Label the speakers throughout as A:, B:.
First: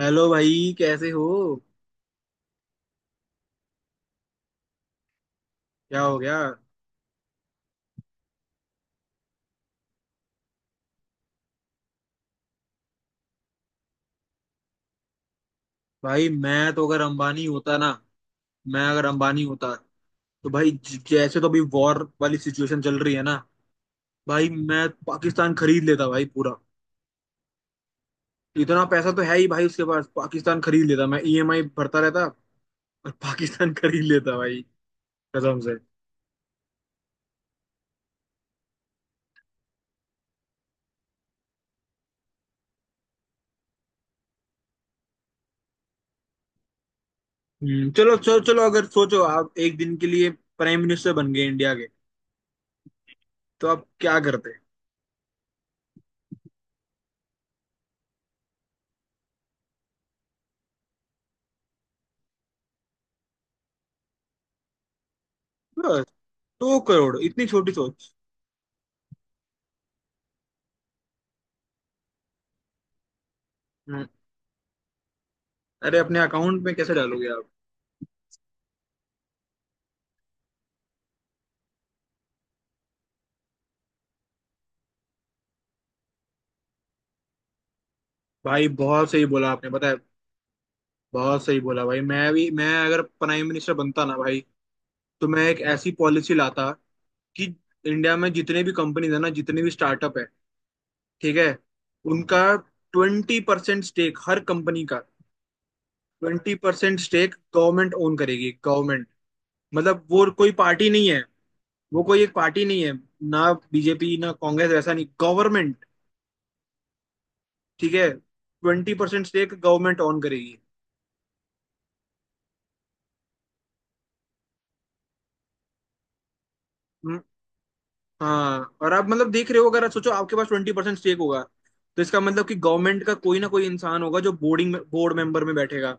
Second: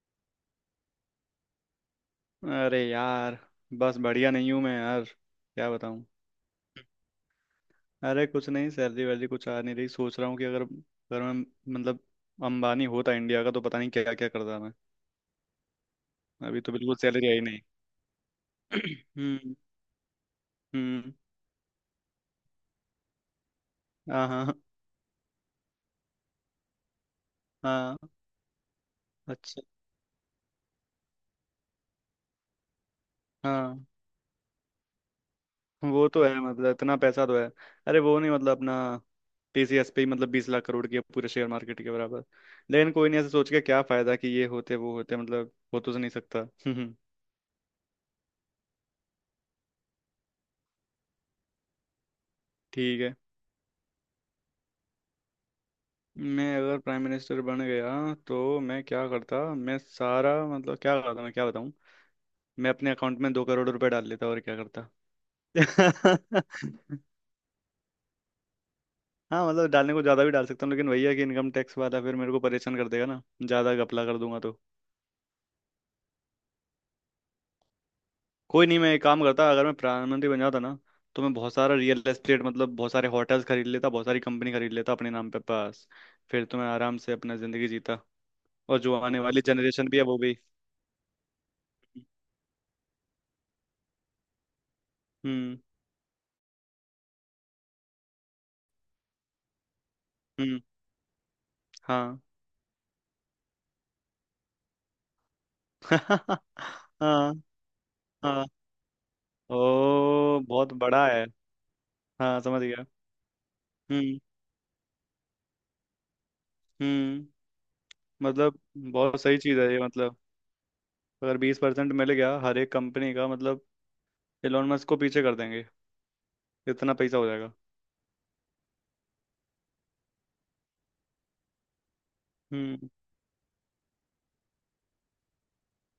A: Hello भाई, कैसे हो?
B: अरे यार। बस बढ़िया नहीं हूँ मैं यार, क्या
A: क्या
B: बताऊँ?
A: हो गया?
B: अरे कुछ नहीं, सैलरी वैलरी कुछ आ नहीं रही। सोच रहा हूँ कि अगर अगर मैं, मतलब, अंबानी होता इंडिया का तो पता नहीं क्या क्या करता मैं।
A: भाई,
B: अभी
A: मैं
B: तो
A: तो
B: बिल्कुल
A: अगर
B: सैलरी आई
A: अंबानी
B: नहीं।
A: होता ना, मैं अगर अंबानी
B: हम्म।
A: होता, तो भाई
B: हम्म।
A: जैसे तो अभी वॉर वाली सिचुएशन चल रही है ना।
B: हाँ,
A: भाई,
B: हाँ।
A: मैं पाकिस्तान खरीद लेता भाई, पूरा।
B: हाँ।
A: इतना पैसा तो है ही
B: अच्छा।
A: भाई उसके पास। पाकिस्तान खरीद लेता मैं, ईएमआई भरता रहता, और पाकिस्तान
B: हाँ
A: खरीद लेता भाई। कसम से।
B: वो तो है, मतलब इतना पैसा तो है। अरे वो नहीं, मतलब अपना टीसीएस पे ही मतलब 20 लाख करोड़ की है, पूरे शेयर मार्केट के बराबर। लेकिन कोई नहीं, ऐसे सोच के क्या फायदा कि ये होते वो होते, मतलब हो तो नहीं सकता।
A: हम्म, चलो चलो चलो, अगर सोचो आप 1 दिन के लिए प्राइम मिनिस्टर बन गए इंडिया के,
B: ठीक है।
A: तो आप क्या करते?
B: मैं अगर प्राइम मिनिस्टर बन गया तो मैं क्या करता? मैं सारा, मतलब क्या करता, मैं क्या बताऊँ। मैं अपने अकाउंट में 2 करोड़ रुपए डाल लेता, और क्या करता।
A: बस? दो करोड़ इतनी छोटी सोच?
B: हाँ, मतलब डालने को ज़्यादा भी डाल सकता हूँ लेकिन वही है कि इनकम टैक्स वाला फिर मेरे को परेशान कर देगा ना, ज़्यादा घपला
A: हम्म।
B: कर दूंगा तो।
A: अरे, अपने अकाउंट में कैसे डालोगे आप?
B: कोई नहीं, मैं एक काम करता अगर मैं प्रधानमंत्री बन जाता ना, तो मैं बहुत सारा रियल एस्टेट, मतलब बहुत सारे होटल्स खरीद लेता, बहुत सारी कंपनी खरीद लेता अपने नाम पे पास। फिर तो मैं आराम से अपना ज़िंदगी जीता।
A: भाई,
B: और जो
A: बहुत
B: आने
A: सही
B: वाली
A: बोला आपने, पता
B: जनरेशन
A: है।
B: भी है वो भी।
A: बहुत सही बोला भाई, मैं अगर प्राइम मिनिस्टर बनता ना भाई, तो मैं
B: हम्म।
A: एक ऐसी पॉलिसी लाता कि इंडिया में जितने भी कंपनीज है ना, जितने भी स्टार्टअप है,
B: हम्म।
A: ठीक है,
B: हाँ।
A: उनका 20% स्टेक, हर कंपनी का ट्वेंटी
B: हाँ,
A: परसेंट स्टेक गवर्नमेंट ओन
B: हाँ।
A: करेगी, गवर्नमेंट। मतलब वो
B: ओ,
A: कोई
B: बहुत
A: पार्टी
B: बड़ा
A: नहीं
B: है।
A: है, वो कोई एक
B: हाँ, समझ
A: पार्टी नहीं
B: गया।
A: है, ना बीजेपी
B: हम्म।
A: ना कांग्रेस, वैसा नहीं, गवर्नमेंट।
B: हम्म।
A: ठीक है,
B: मतलब
A: ट्वेंटी
B: बहुत
A: परसेंट
B: सही
A: स्टेक
B: चीज है ये,
A: गवर्नमेंट
B: मतलब
A: ओन करेगी।
B: अगर 20% मिल गया हर एक कंपनी का मतलब, एलोन मस्क को पीछे कर देंगे, इतना पैसा हो जाएगा।
A: हाँ, और आप मतलब देख रहे हो, अगर आप सोचो आपके पास 20% स्टेक होगा, तो इसका मतलब कि
B: हम्म।
A: गवर्नमेंट का कोई ना कोई इंसान होगा जो बोर्डिंग में, बोर्ड मेंबर में बैठेगा,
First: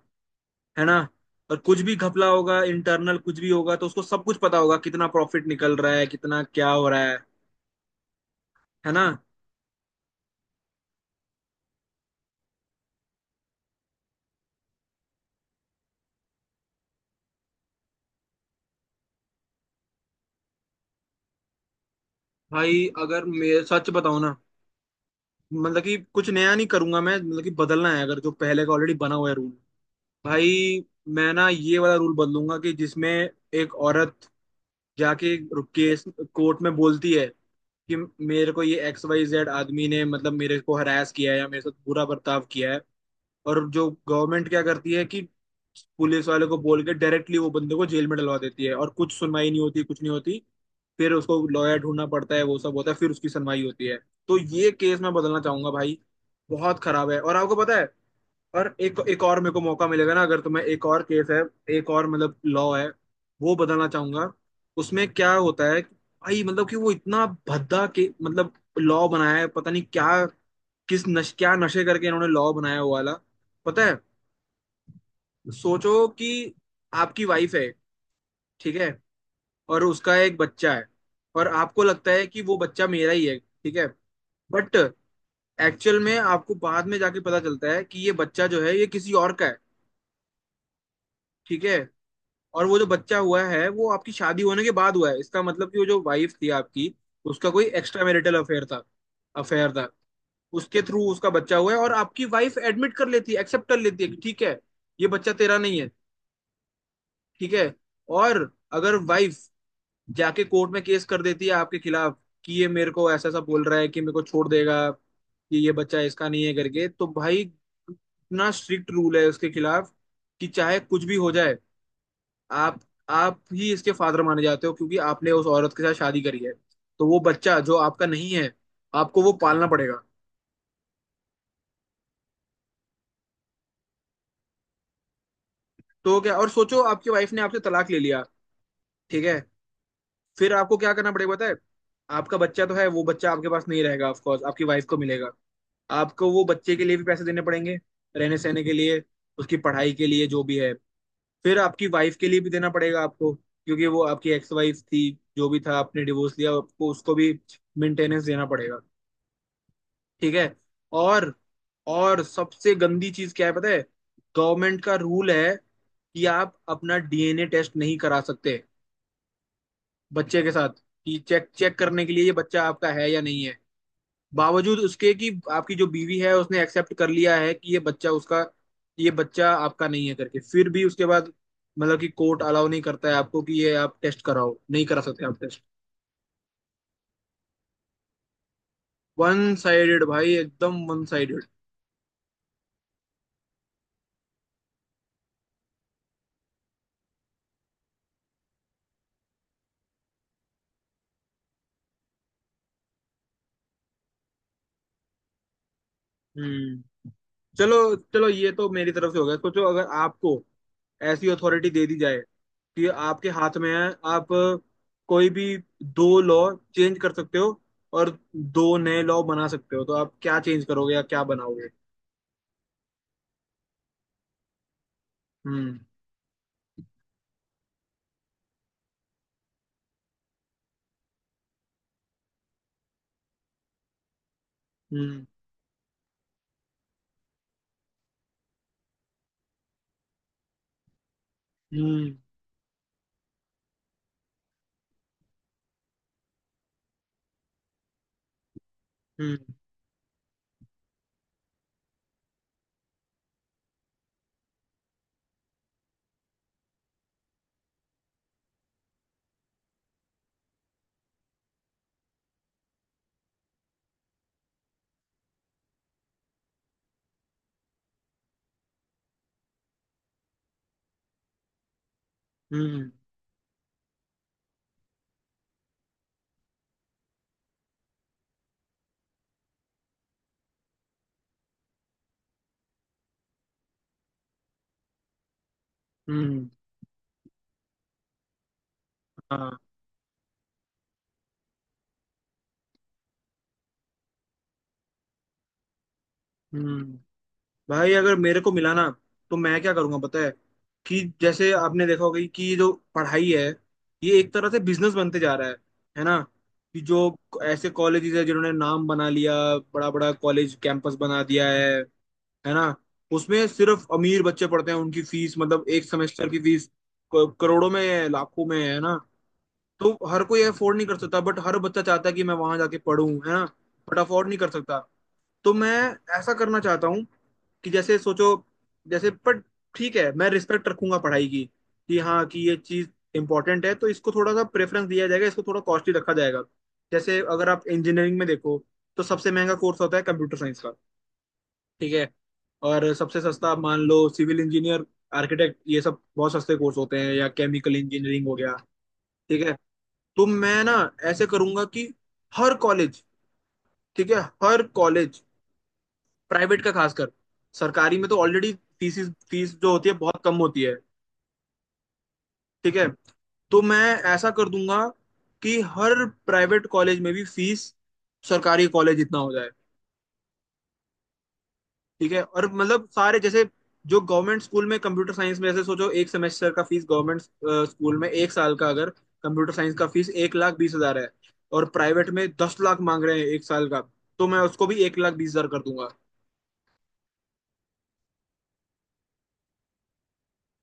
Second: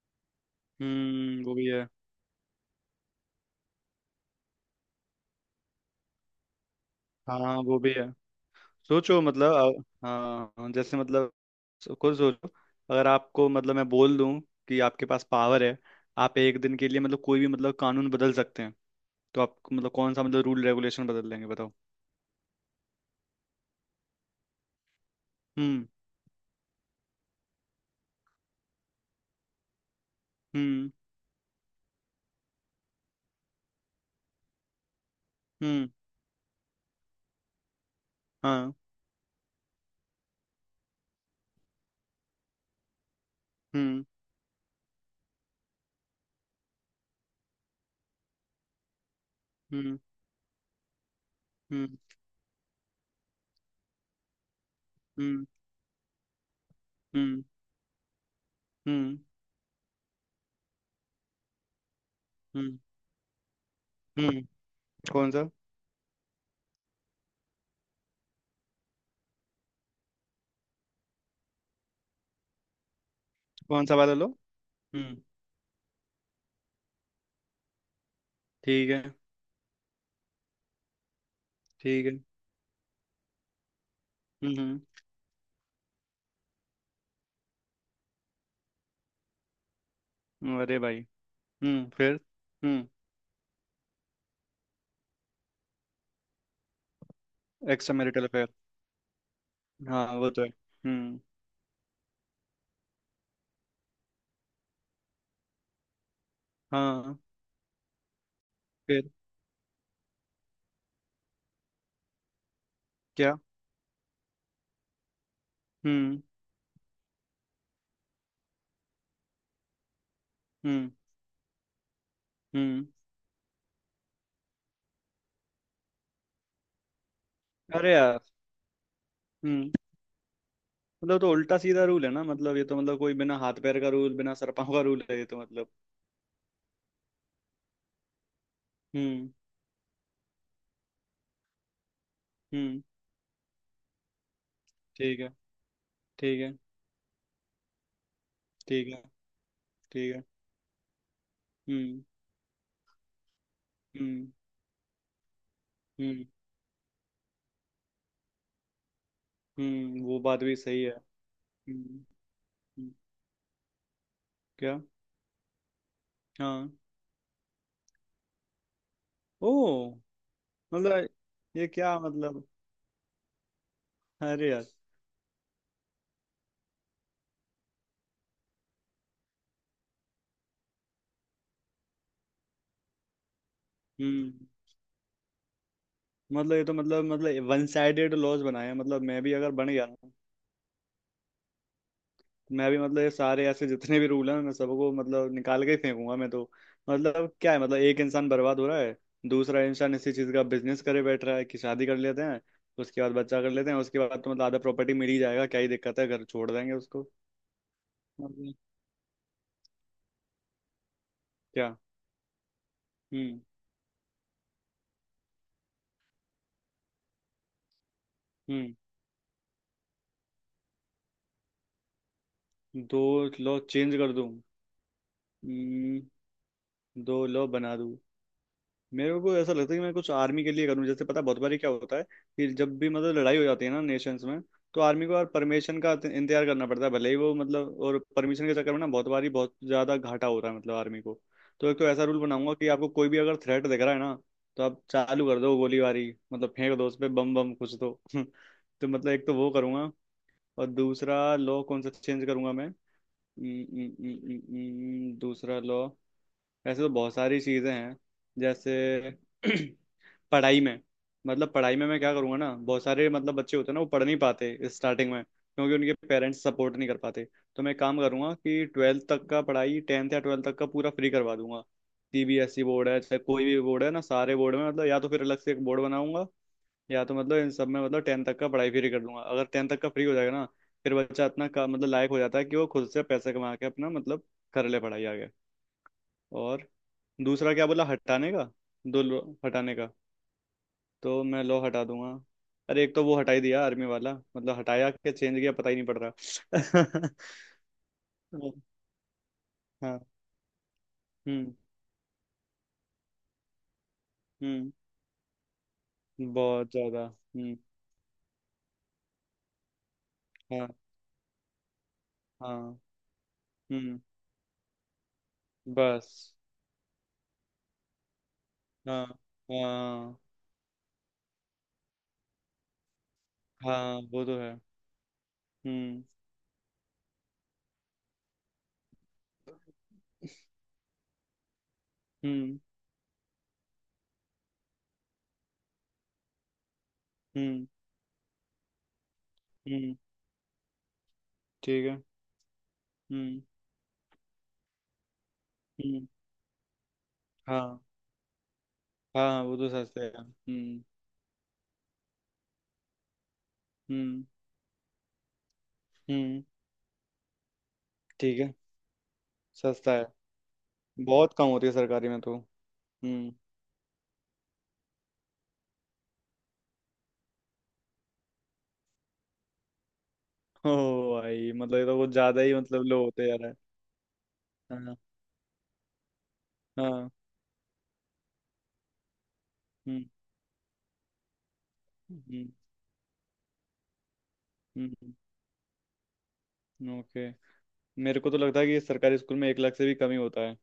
A: है ना।
B: हम्म, वो
A: और
B: भी
A: कुछ
B: है।
A: भी घपला होगा इंटरनल, कुछ भी होगा तो उसको सब कुछ पता होगा, कितना प्रॉफिट निकल रहा है, कितना क्या हो रहा है
B: हाँ वो भी है।
A: है ना।
B: सोचो मतलब हाँ, जैसे मतलब खुद सोचो। अगर आपको, मतलब मैं बोल दूं कि आपके पास पावर है, आप एक दिन के लिए, मतलब कोई भी, मतलब कानून बदल सकते हैं, तो आप मतलब कौन सा, मतलब रूल रेगुलेशन बदल लेंगे बताओ।
A: भाई, अगर मैं सच बताऊं ना, मतलब
B: हम्म।
A: कि कुछ नया नहीं करूंगा मैं, मतलब कि बदलना है अगर, जो पहले का ऑलरेडी बना हुआ है रूल, भाई।
B: हम्म।
A: मैं ना ये वाला रूल बदलूंगा, कि जिसमें एक औरत जाके
B: हम्म।
A: केस कोर्ट में बोलती है कि मेरे को
B: हाँ।
A: ये एक्स वाई जेड आदमी ने, मतलब मेरे को हरास किया है या मेरे साथ बुरा बर्ताव किया है, और जो
B: हम्म।
A: गवर्नमेंट क्या करती है कि पुलिस वाले को बोल के डायरेक्टली वो बंदे को जेल में डलवा देती है, और कुछ सुनवाई नहीं होती,
B: हम्म।
A: कुछ नहीं होती। फिर उसको लॉयर
B: हम्म।
A: ढूंढना पड़ता है, वो सब होता है, फिर उसकी सुनवाई होती है। तो ये केस मैं बदलना
B: हम्म।
A: चाहूंगा भाई, बहुत खराब है, और
B: हम्म।
A: आपको पता है। और एक
B: हम्म।
A: एक और मेरे को मौका मिलेगा ना अगर, तो मैं, एक और केस है, एक और मतलब लॉ
B: हम्म।
A: है, वो बताना चाहूंगा।
B: हम्म।
A: उसमें
B: कौन
A: क्या
B: सा
A: होता है कि भाई, मतलब कि वो इतना भद्दा के, मतलब लॉ बनाया है, पता नहीं क्या, किस नश, क्या नशे करके इन्होंने लॉ बनाया हुआ वाला, पता है।
B: वाला लो? हम्म।
A: सोचो कि आपकी वाइफ है, ठीक है,
B: ठीक है।
A: और उसका एक बच्चा है, और आपको
B: ठीक
A: लगता
B: है।
A: है कि वो बच्चा मेरा ही है, ठीक है। बट
B: हम्म।
A: एक्चुअल में आपको बाद में जाके पता चलता है कि ये बच्चा जो है, ये किसी और का है,
B: अरे भाई।
A: ठीक है।
B: हम्म, फिर?
A: और वो जो
B: हम्म।
A: बच्चा हुआ है वो आपकी शादी होने के बाद हुआ है, इसका मतलब कि वो जो वाइफ थी आपकी, उसका कोई
B: extra
A: extra
B: marital
A: marital
B: affair.
A: Affair था, अफेयर था।
B: हाँ वो तो है।
A: उसके थ्रू
B: हम्म।
A: उसका बच्चा हुआ है, और आपकी वाइफ एडमिट कर लेती है, एक्सेप्ट कर लेती है कि ठीक है, ये बच्चा तेरा नहीं है,
B: हाँ।
A: ठीक है। और अगर
B: फिर
A: वाइफ जाके कोर्ट में केस कर देती है आपके खिलाफ, कि ये मेरे को ऐसा
B: क्या?
A: ऐसा बोल रहा है कि मेरे को छोड़ देगा, कि ये बच्चा
B: हम्म।
A: इसका नहीं है करके, तो भाई, इतना स्ट्रिक्ट रूल है उसके खिलाफ कि चाहे
B: हम्म।
A: कुछ भी हो जाए, आप
B: हम्म,
A: आप ही इसके फादर माने जाते हो, क्योंकि आपने उस औरत के साथ शादी करी है। तो वो बच्चा जो
B: अरे
A: आपका
B: यार।
A: नहीं है, आपको वो पालना
B: हम्म।
A: पड़ेगा।
B: मतलब तो उल्टा सीधा रूल है ना, मतलब ये तो मतलब कोई बिना हाथ पैर का रूल, बिना सर पाँव का रूल है ये तो मतलब।
A: तो क्या, और सोचो आपकी वाइफ ने आपसे तलाक ले लिया, ठीक
B: हम्म।
A: है। फिर आपको क्या करना पड़ेगा पता है? आपका बच्चा तो
B: हम्म।
A: है, वो बच्चा आपके पास नहीं रहेगा, ऑफ कोर्स आपकी वाइफ को
B: ठीक है।
A: मिलेगा। आपको
B: ठीक
A: वो
B: है।
A: बच्चे के लिए भी पैसे देने पड़ेंगे, रहने सहने के
B: ठीक है।
A: लिए, उसकी पढ़ाई के
B: ठीक है।
A: लिए, जो भी है। फिर आपकी
B: हम्म।
A: वाइफ के लिए भी देना पड़ेगा आपको, क्योंकि वो
B: हम्म।
A: आपकी एक्स वाइफ थी, जो भी था आपने
B: हम्म।
A: डिवोर्स लिया, आपको उसको भी मेंटेनेंस देना पड़ेगा,
B: वो
A: ठीक
B: बात
A: है।
B: भी सही है।
A: और
B: हम्म।
A: और सबसे
B: हम्म।
A: गंदी चीज क्या है पता है?
B: क्या?
A: गवर्नमेंट का रूल है कि आप
B: हाँ।
A: अपना डीएनए टेस्ट नहीं करा सकते
B: ओ।
A: बच्चे के साथ,
B: मतलब
A: कि चेक
B: ये
A: चेक
B: क्या
A: करने के लिए ये
B: मतलब?
A: बच्चा आपका है या नहीं है।
B: अरे यार।
A: बावजूद उसके कि आपकी जो बीवी है उसने एक्सेप्ट कर लिया है कि ये बच्चा उसका, ये बच्चा आपका नहीं है करके, फिर भी उसके बाद मतलब कि कोर्ट अलाउ नहीं करता है आपको कि ये आप टेस्ट
B: हम्म।
A: कराओ, नहीं करा सकते आप टेस्ट।
B: मतलब ये तो मतलब वन साइडेड लॉज बनाए हैं, मतलब मैं भी
A: वन
B: अगर बन गया ना
A: साइडेड
B: तो
A: भाई, एकदम वन साइडेड।
B: मैं भी, मतलब ये सारे ऐसे जितने भी रूल हैं मैं सबको मतलब निकाल के ही फेंकूंगा मैं तो। मतलब क्या है, मतलब एक इंसान बर्बाद हो रहा है, दूसरा इंसान इसी चीज का बिजनेस करे बैठ रहा है कि शादी कर लेते हैं, उसके बाद बच्चा कर लेते हैं, उसके बाद तो मतलब आधा प्रॉपर्टी मिल ही जाएगा, क्या ही दिक्कत है, घर छोड़ देंगे
A: हम्म,
B: उसको।
A: चलो चलो, ये
B: मतलब
A: तो मेरी तरफ से हो गया। सोचो अगर आपको ऐसी अथॉरिटी
B: क्या?
A: दे दी जाए कि आपके
B: हम्म।
A: हाथ में है, आप कोई भी 2 लॉ चेंज कर सकते हो और
B: हम्म।
A: 2 नए लॉ बना सकते हो, तो आप क्या चेंज करोगे या क्या बनाओगे?
B: दो लो चेंज कर दूं।
A: हम्म।
B: हम्म। दो लो बना दूं। मेरे को ऐसा लगता है कि मैं कुछ आर्मी के लिए करूं। जैसे पता है बहुत बारी क्या होता है कि जब भी मतलब लड़ाई हो जाती है ना नेशंस में, तो आर्मी को
A: हम्म।
B: यार परमिशन का इंतजार करना पड़ता है, भले ही वो मतलब, और परमिशन के चक्कर में ना बहुत बारी बहुत ज्यादा घाटा हो रहा है मतलब आर्मी को। तो एक तो ऐसा
A: हम्म।
B: रूल बनाऊंगा कि आपको कोई भी अगर थ्रेट दिख रहा है ना, तो आप चालू कर दो गोलीबारी, मतलब फेंक दो उस पे बम, बम कुछ तो। तो मतलब एक तो
A: हम्म।
B: वो करूंगा। और दूसरा लॉ कौन सा चेंज करूंगा मैं? हम्म। हम्म। हम्म। हम्म। हम्म। दूसरा लॉ। ऐसे तो बहुत सारी चीज़ें हैं। जैसे पढ़ाई में, मतलब पढ़ाई में मैं क्या करूँगा ना, बहुत सारे मतलब बच्चे होते हैं ना वो पढ़ नहीं पाते स्टार्टिंग में क्योंकि उनके पेरेंट्स सपोर्ट नहीं कर पाते। तो मैं काम करूँगा कि ट्वेल्थ तक का पढ़ाई, टेंथ या ट्वेल्थ तक का पूरा फ्री करवा दूंगा। सीबीएसई बोर्ड
A: हम्म।
B: है चाहे कोई भी बोर्ड है ना, सारे बोर्ड में मतलब, या तो फिर अलग से एक बोर्ड बनाऊंगा, या तो मतलब इन सब में, मतलब टेंथ तक का पढ़ाई फ्री कर दूंगा। अगर टेंथ तक का फ्री हो जाएगा ना, फिर बच्चा इतना का मतलब लायक हो जाता है कि वो खुद से पैसे कमा के अपना मतलब कर ले पढ़ाई आगे।
A: हम्म।
B: और दूसरा क्या बोला हटाने का, दो लो
A: हाँ।
B: हटाने का? तो मैं लो हटा दूंगा। अरे एक तो वो हटाई दिया आर्मी वाला, मतलब हटाया कि चेंज किया पता ही नहीं पड़
A: हम्म।
B: रहा।
A: भाई, अगर मेरे को मिला ना, तो मैं क्या करूंगा
B: हाँ।
A: पता है? कि जैसे
B: हम्म।
A: आपने देखा होगा कि ये जो पढ़ाई है, ये एक तरह से
B: हम्म।
A: बिजनेस बनते जा रहा है ना।
B: बहुत
A: कि जो
B: ज्यादा। हम्म।
A: ऐसे कॉलेजेस है जिन्होंने नाम बना लिया, बड़ा बड़ा कॉलेज
B: हाँ।
A: कैंपस बना दिया है ना।
B: हाँ।
A: उसमें सिर्फ
B: हम्म।
A: अमीर बच्चे पढ़ते हैं, उनकी फीस, मतलब 1 सेमेस्टर
B: बस।
A: की फीस करोड़ों में है, लाखों में है ना।
B: हाँ।
A: तो
B: हाँ।
A: हर कोई अफोर्ड नहीं कर सकता, बट हर बच्चा चाहता है कि मैं वहां जाके पढ़ूं, है ना।
B: हाँ
A: बट
B: वो
A: अफोर्ड नहीं
B: तो
A: कर
B: है।
A: सकता। तो मैं
B: हम्म।
A: ऐसा करना चाहता हूँ कि जैसे सोचो, जैसे पर, ठीक है, मैं रिस्पेक्ट रखूंगा पढ़ाई की कि हाँ, कि ये
B: हम्म।
A: चीज इंपॉर्टेंट है, तो इसको थोड़ा सा प्रेफरेंस दिया जाएगा, इसको थोड़ा कॉस्टली रखा जाएगा। जैसे अगर
B: हम्म।
A: आप इंजीनियरिंग में देखो, तो सबसे महंगा कोर्स
B: हम्म।
A: होता है कंप्यूटर साइंस का,
B: ठीक
A: ठीक
B: है।
A: है, और सबसे
B: हम्म।
A: सस्ता मान लो सिविल इंजीनियर, आर्किटेक्ट, ये सब
B: हम्म।
A: बहुत सस्ते कोर्स होते हैं, या केमिकल
B: हाँ।
A: इंजीनियरिंग हो गया,
B: हाँ
A: ठीक है।
B: वो तो सस्ता है।
A: तो मैं ना
B: हम्म।
A: ऐसे करूंगा कि हर कॉलेज, ठीक है,
B: हम्म।
A: हर कॉलेज,
B: हम्म।
A: प्राइवेट का खासकर, सरकारी में तो
B: ठीक
A: ऑलरेडी
B: है।
A: फीस फीस जो होती
B: सस्ता
A: है
B: है।
A: बहुत कम होती है,
B: बहुत कम होती है सरकारी में तो।
A: ठीक है।
B: हम्म।
A: तो मैं ऐसा कर दूंगा कि हर प्राइवेट कॉलेज में भी फीस सरकारी कॉलेज इतना हो जाए,
B: ओ, भाई मतलब ये तो कुछ
A: ठीक है।
B: ज्यादा
A: और
B: ही मतलब
A: मतलब
B: लो
A: सारे,
B: होते जा
A: जैसे
B: रहा है।
A: जो गवर्नमेंट स्कूल में
B: हाँ।
A: कंप्यूटर साइंस में, जैसे सोचो 1 सेमेस्टर का फीस
B: हाँ।
A: गवर्नमेंट स्कूल में, 1 साल का अगर कंप्यूटर साइंस का
B: हम्म।
A: फीस 1,20,000 है, और प्राइवेट में
B: हम्म।
A: 10 लाख मांग रहे हैं 1 साल का, तो मैं उसको भी एक लाख
B: हम्म।
A: बीस हजार कर दूंगा।
B: ओके। मेरे को तो लगता है कि सरकारी स्कूल में 1 लाख से भी कम ही होता है,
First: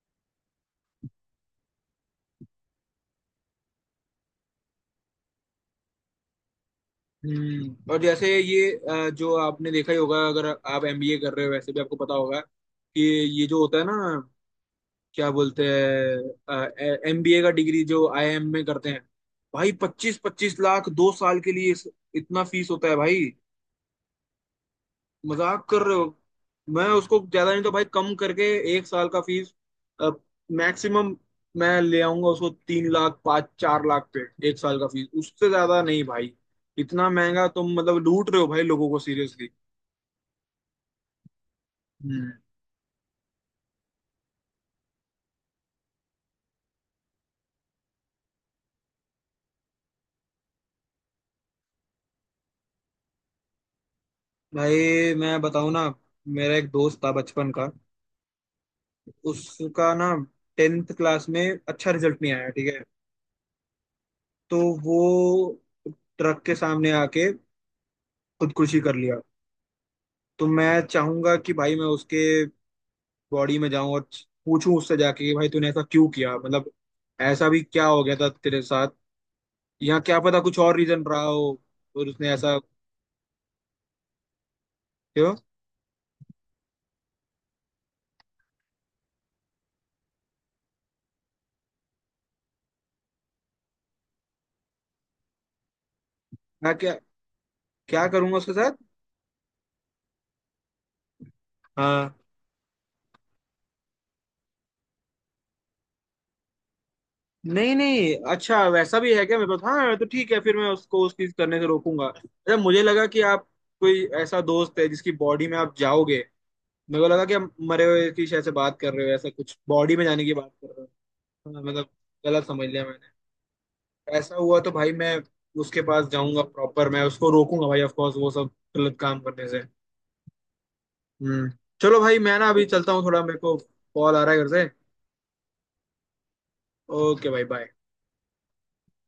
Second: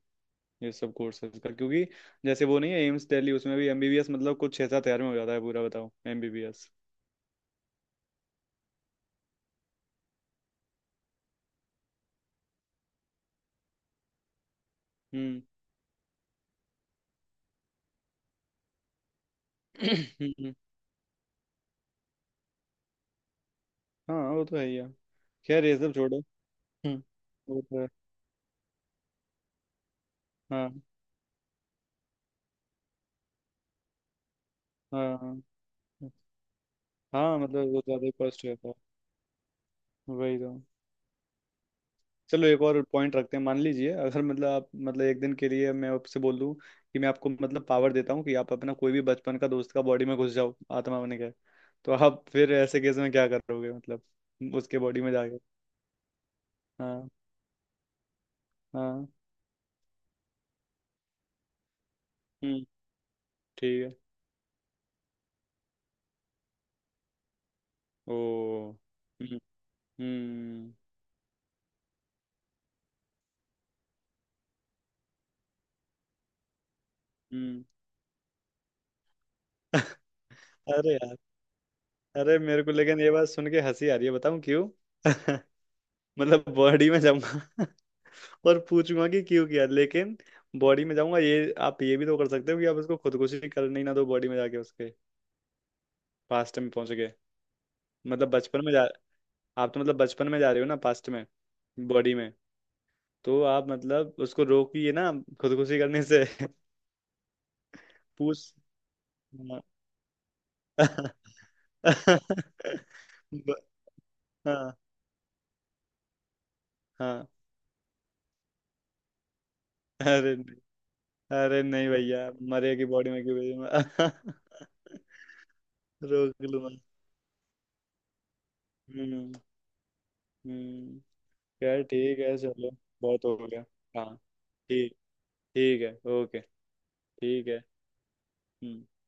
B: ये सब कोर्सेज का क्योंकि जैसे वो नहीं है एम्स दिल्ली, उसमें भी एमबीबीएस मतलब कुछ 6-7 हज़ार में हो जाता है पूरा, बताओ एमबीबीएस।
A: हम्म। और जैसे ये जो आपने देखा ही होगा, अगर आप एमबीए कर रहे हो, वैसे भी आपको पता होगा कि ये जो होता है ना, क्या
B: हम्म।
A: बोलते हैं, एमबीए का डिग्री जो आईआईएम में करते हैं, भाई पच्चीस
B: हम्म।
A: पच्चीस लाख 2 साल के लिए, इतना फीस होता है भाई,
B: हाँ वो तो है ही है।
A: मजाक
B: खैर ये
A: कर
B: सब
A: रहे हो।
B: छोड़ो।
A: मैं
B: हम्म।
A: उसको ज्यादा
B: वो
A: नहीं तो भाई
B: तो।
A: कम करके, 1 साल का फीस
B: हाँ।
A: मैक्सिमम मैं ले आऊंगा उसको, 3 लाख, पाँच चार लाख पे, 1 साल का फीस
B: हाँ। हाँ।
A: उससे ज्यादा नहीं भाई। इतना
B: हाँ
A: महंगा
B: मतलब
A: तुम
B: वो
A: मतलब
B: ज़्यादा ही
A: लूट रहे
B: कॉस्ट
A: हो भाई
B: रहता है,
A: लोगों को, सीरियसली।
B: वही तो।
A: हम्म।
B: चलो एक और पॉइंट रखते हैं। मान लीजिए अगर मतलब आप, मतलब एक दिन के लिए मैं आपसे बोल दूं कि मैं आपको मतलब पावर देता हूँ कि आप अपना कोई भी बचपन का दोस्त का बॉडी में घुस जाओ आत्मा बन के, तो आप फिर ऐसे केस में क्या करोगे मतलब उसके बॉडी में
A: भाई,
B: जाके।
A: मैं बताऊं ना, मेरा एक दोस्त
B: हाँ।
A: था बचपन का,
B: हाँ।
A: उसका ना टेंथ क्लास में अच्छा रिजल्ट नहीं आया,
B: हम्म।
A: ठीक है।
B: ठीक है।
A: तो वो ट्रक के सामने आके
B: ओ।
A: खुदकुशी कर लिया।
B: हम्म।
A: तो
B: हम्म।
A: मैं चाहूंगा कि भाई मैं उसके बॉडी में जाऊं और पूछूं उससे जाके कि भाई तूने ऐसा क्यों किया, मतलब ऐसा भी
B: हम्म।
A: क्या हो गया था तेरे साथ, यहाँ क्या पता कुछ और
B: अरे
A: रीजन
B: यार।
A: रहा हो और उसने
B: अरे
A: ऐसा
B: मेरे को लेकिन ये बात सुन के हंसी आ रही है, बताऊं क्यों?
A: क्यों।
B: मतलब बॉडी में जाऊंगा और पूछूंगा कि क्यों किया, लेकिन बॉडी में जाऊंगा, ये आप ये भी तो कर सकते हो कि आप उसको खुदकुशी करने ही ना दो, बॉडी में जाके उसके पास्ट में
A: मैं
B: पहुंच
A: क्या,
B: के।
A: क्या
B: मतलब
A: करूंगा उसके
B: बचपन में
A: साथ?
B: जा आप तो मतलब बचपन में जा रहे हो ना पास्ट में, बॉडी
A: हाँ।
B: में। तो आप मतलब उसको रोकिए ना खुदकुशी करने से।
A: नहीं नहीं,
B: पूछ।
A: अच्छा वैसा भी है क्या मेरे पास?
B: हाँ।
A: हाँ तो ठीक है, फिर मैं उसको उस चीज करने से रोकूंगा। अच्छा, मुझे लगा कि आप,
B: ब-
A: कोई ऐसा
B: हाँ।
A: दोस्त है जिसकी बॉडी में आप जाओगे? मेरे को लगा
B: हाँ।
A: कि आप मरे हुए की शायद से बात कर रहे हो, ऐसा कुछ बॉडी में जाने की
B: अरे
A: बात
B: नहीं।
A: कर रहे हो।
B: अरे
A: हाँ,
B: नहीं
A: मतलब
B: भैया,
A: गलत समझ लिया
B: मरेगी
A: मैंने।
B: बॉडी में क्यों भेजूंगा?
A: ऐसा हुआ तो भाई मैं उसके पास
B: रोक
A: जाऊंगा
B: लूंगा।
A: प्रॉपर, मैं उसको रोकूंगा भाई, ऑफ कोर्स वो सब गलत काम
B: हम्म।
A: करने से।
B: हम्म।
A: हम्म।
B: यार
A: चलो भाई,
B: ठीक है
A: मैं ना अभी
B: चलो।
A: चलता हूँ थोड़ा,
B: बहुत हो
A: मेरे को
B: गया। हाँ।
A: कॉल आ रहा है घर से।
B: ठीक। ठीक है। ओके।
A: ओके भाई,
B: ठीक है।
A: बाय।
B: हम्म।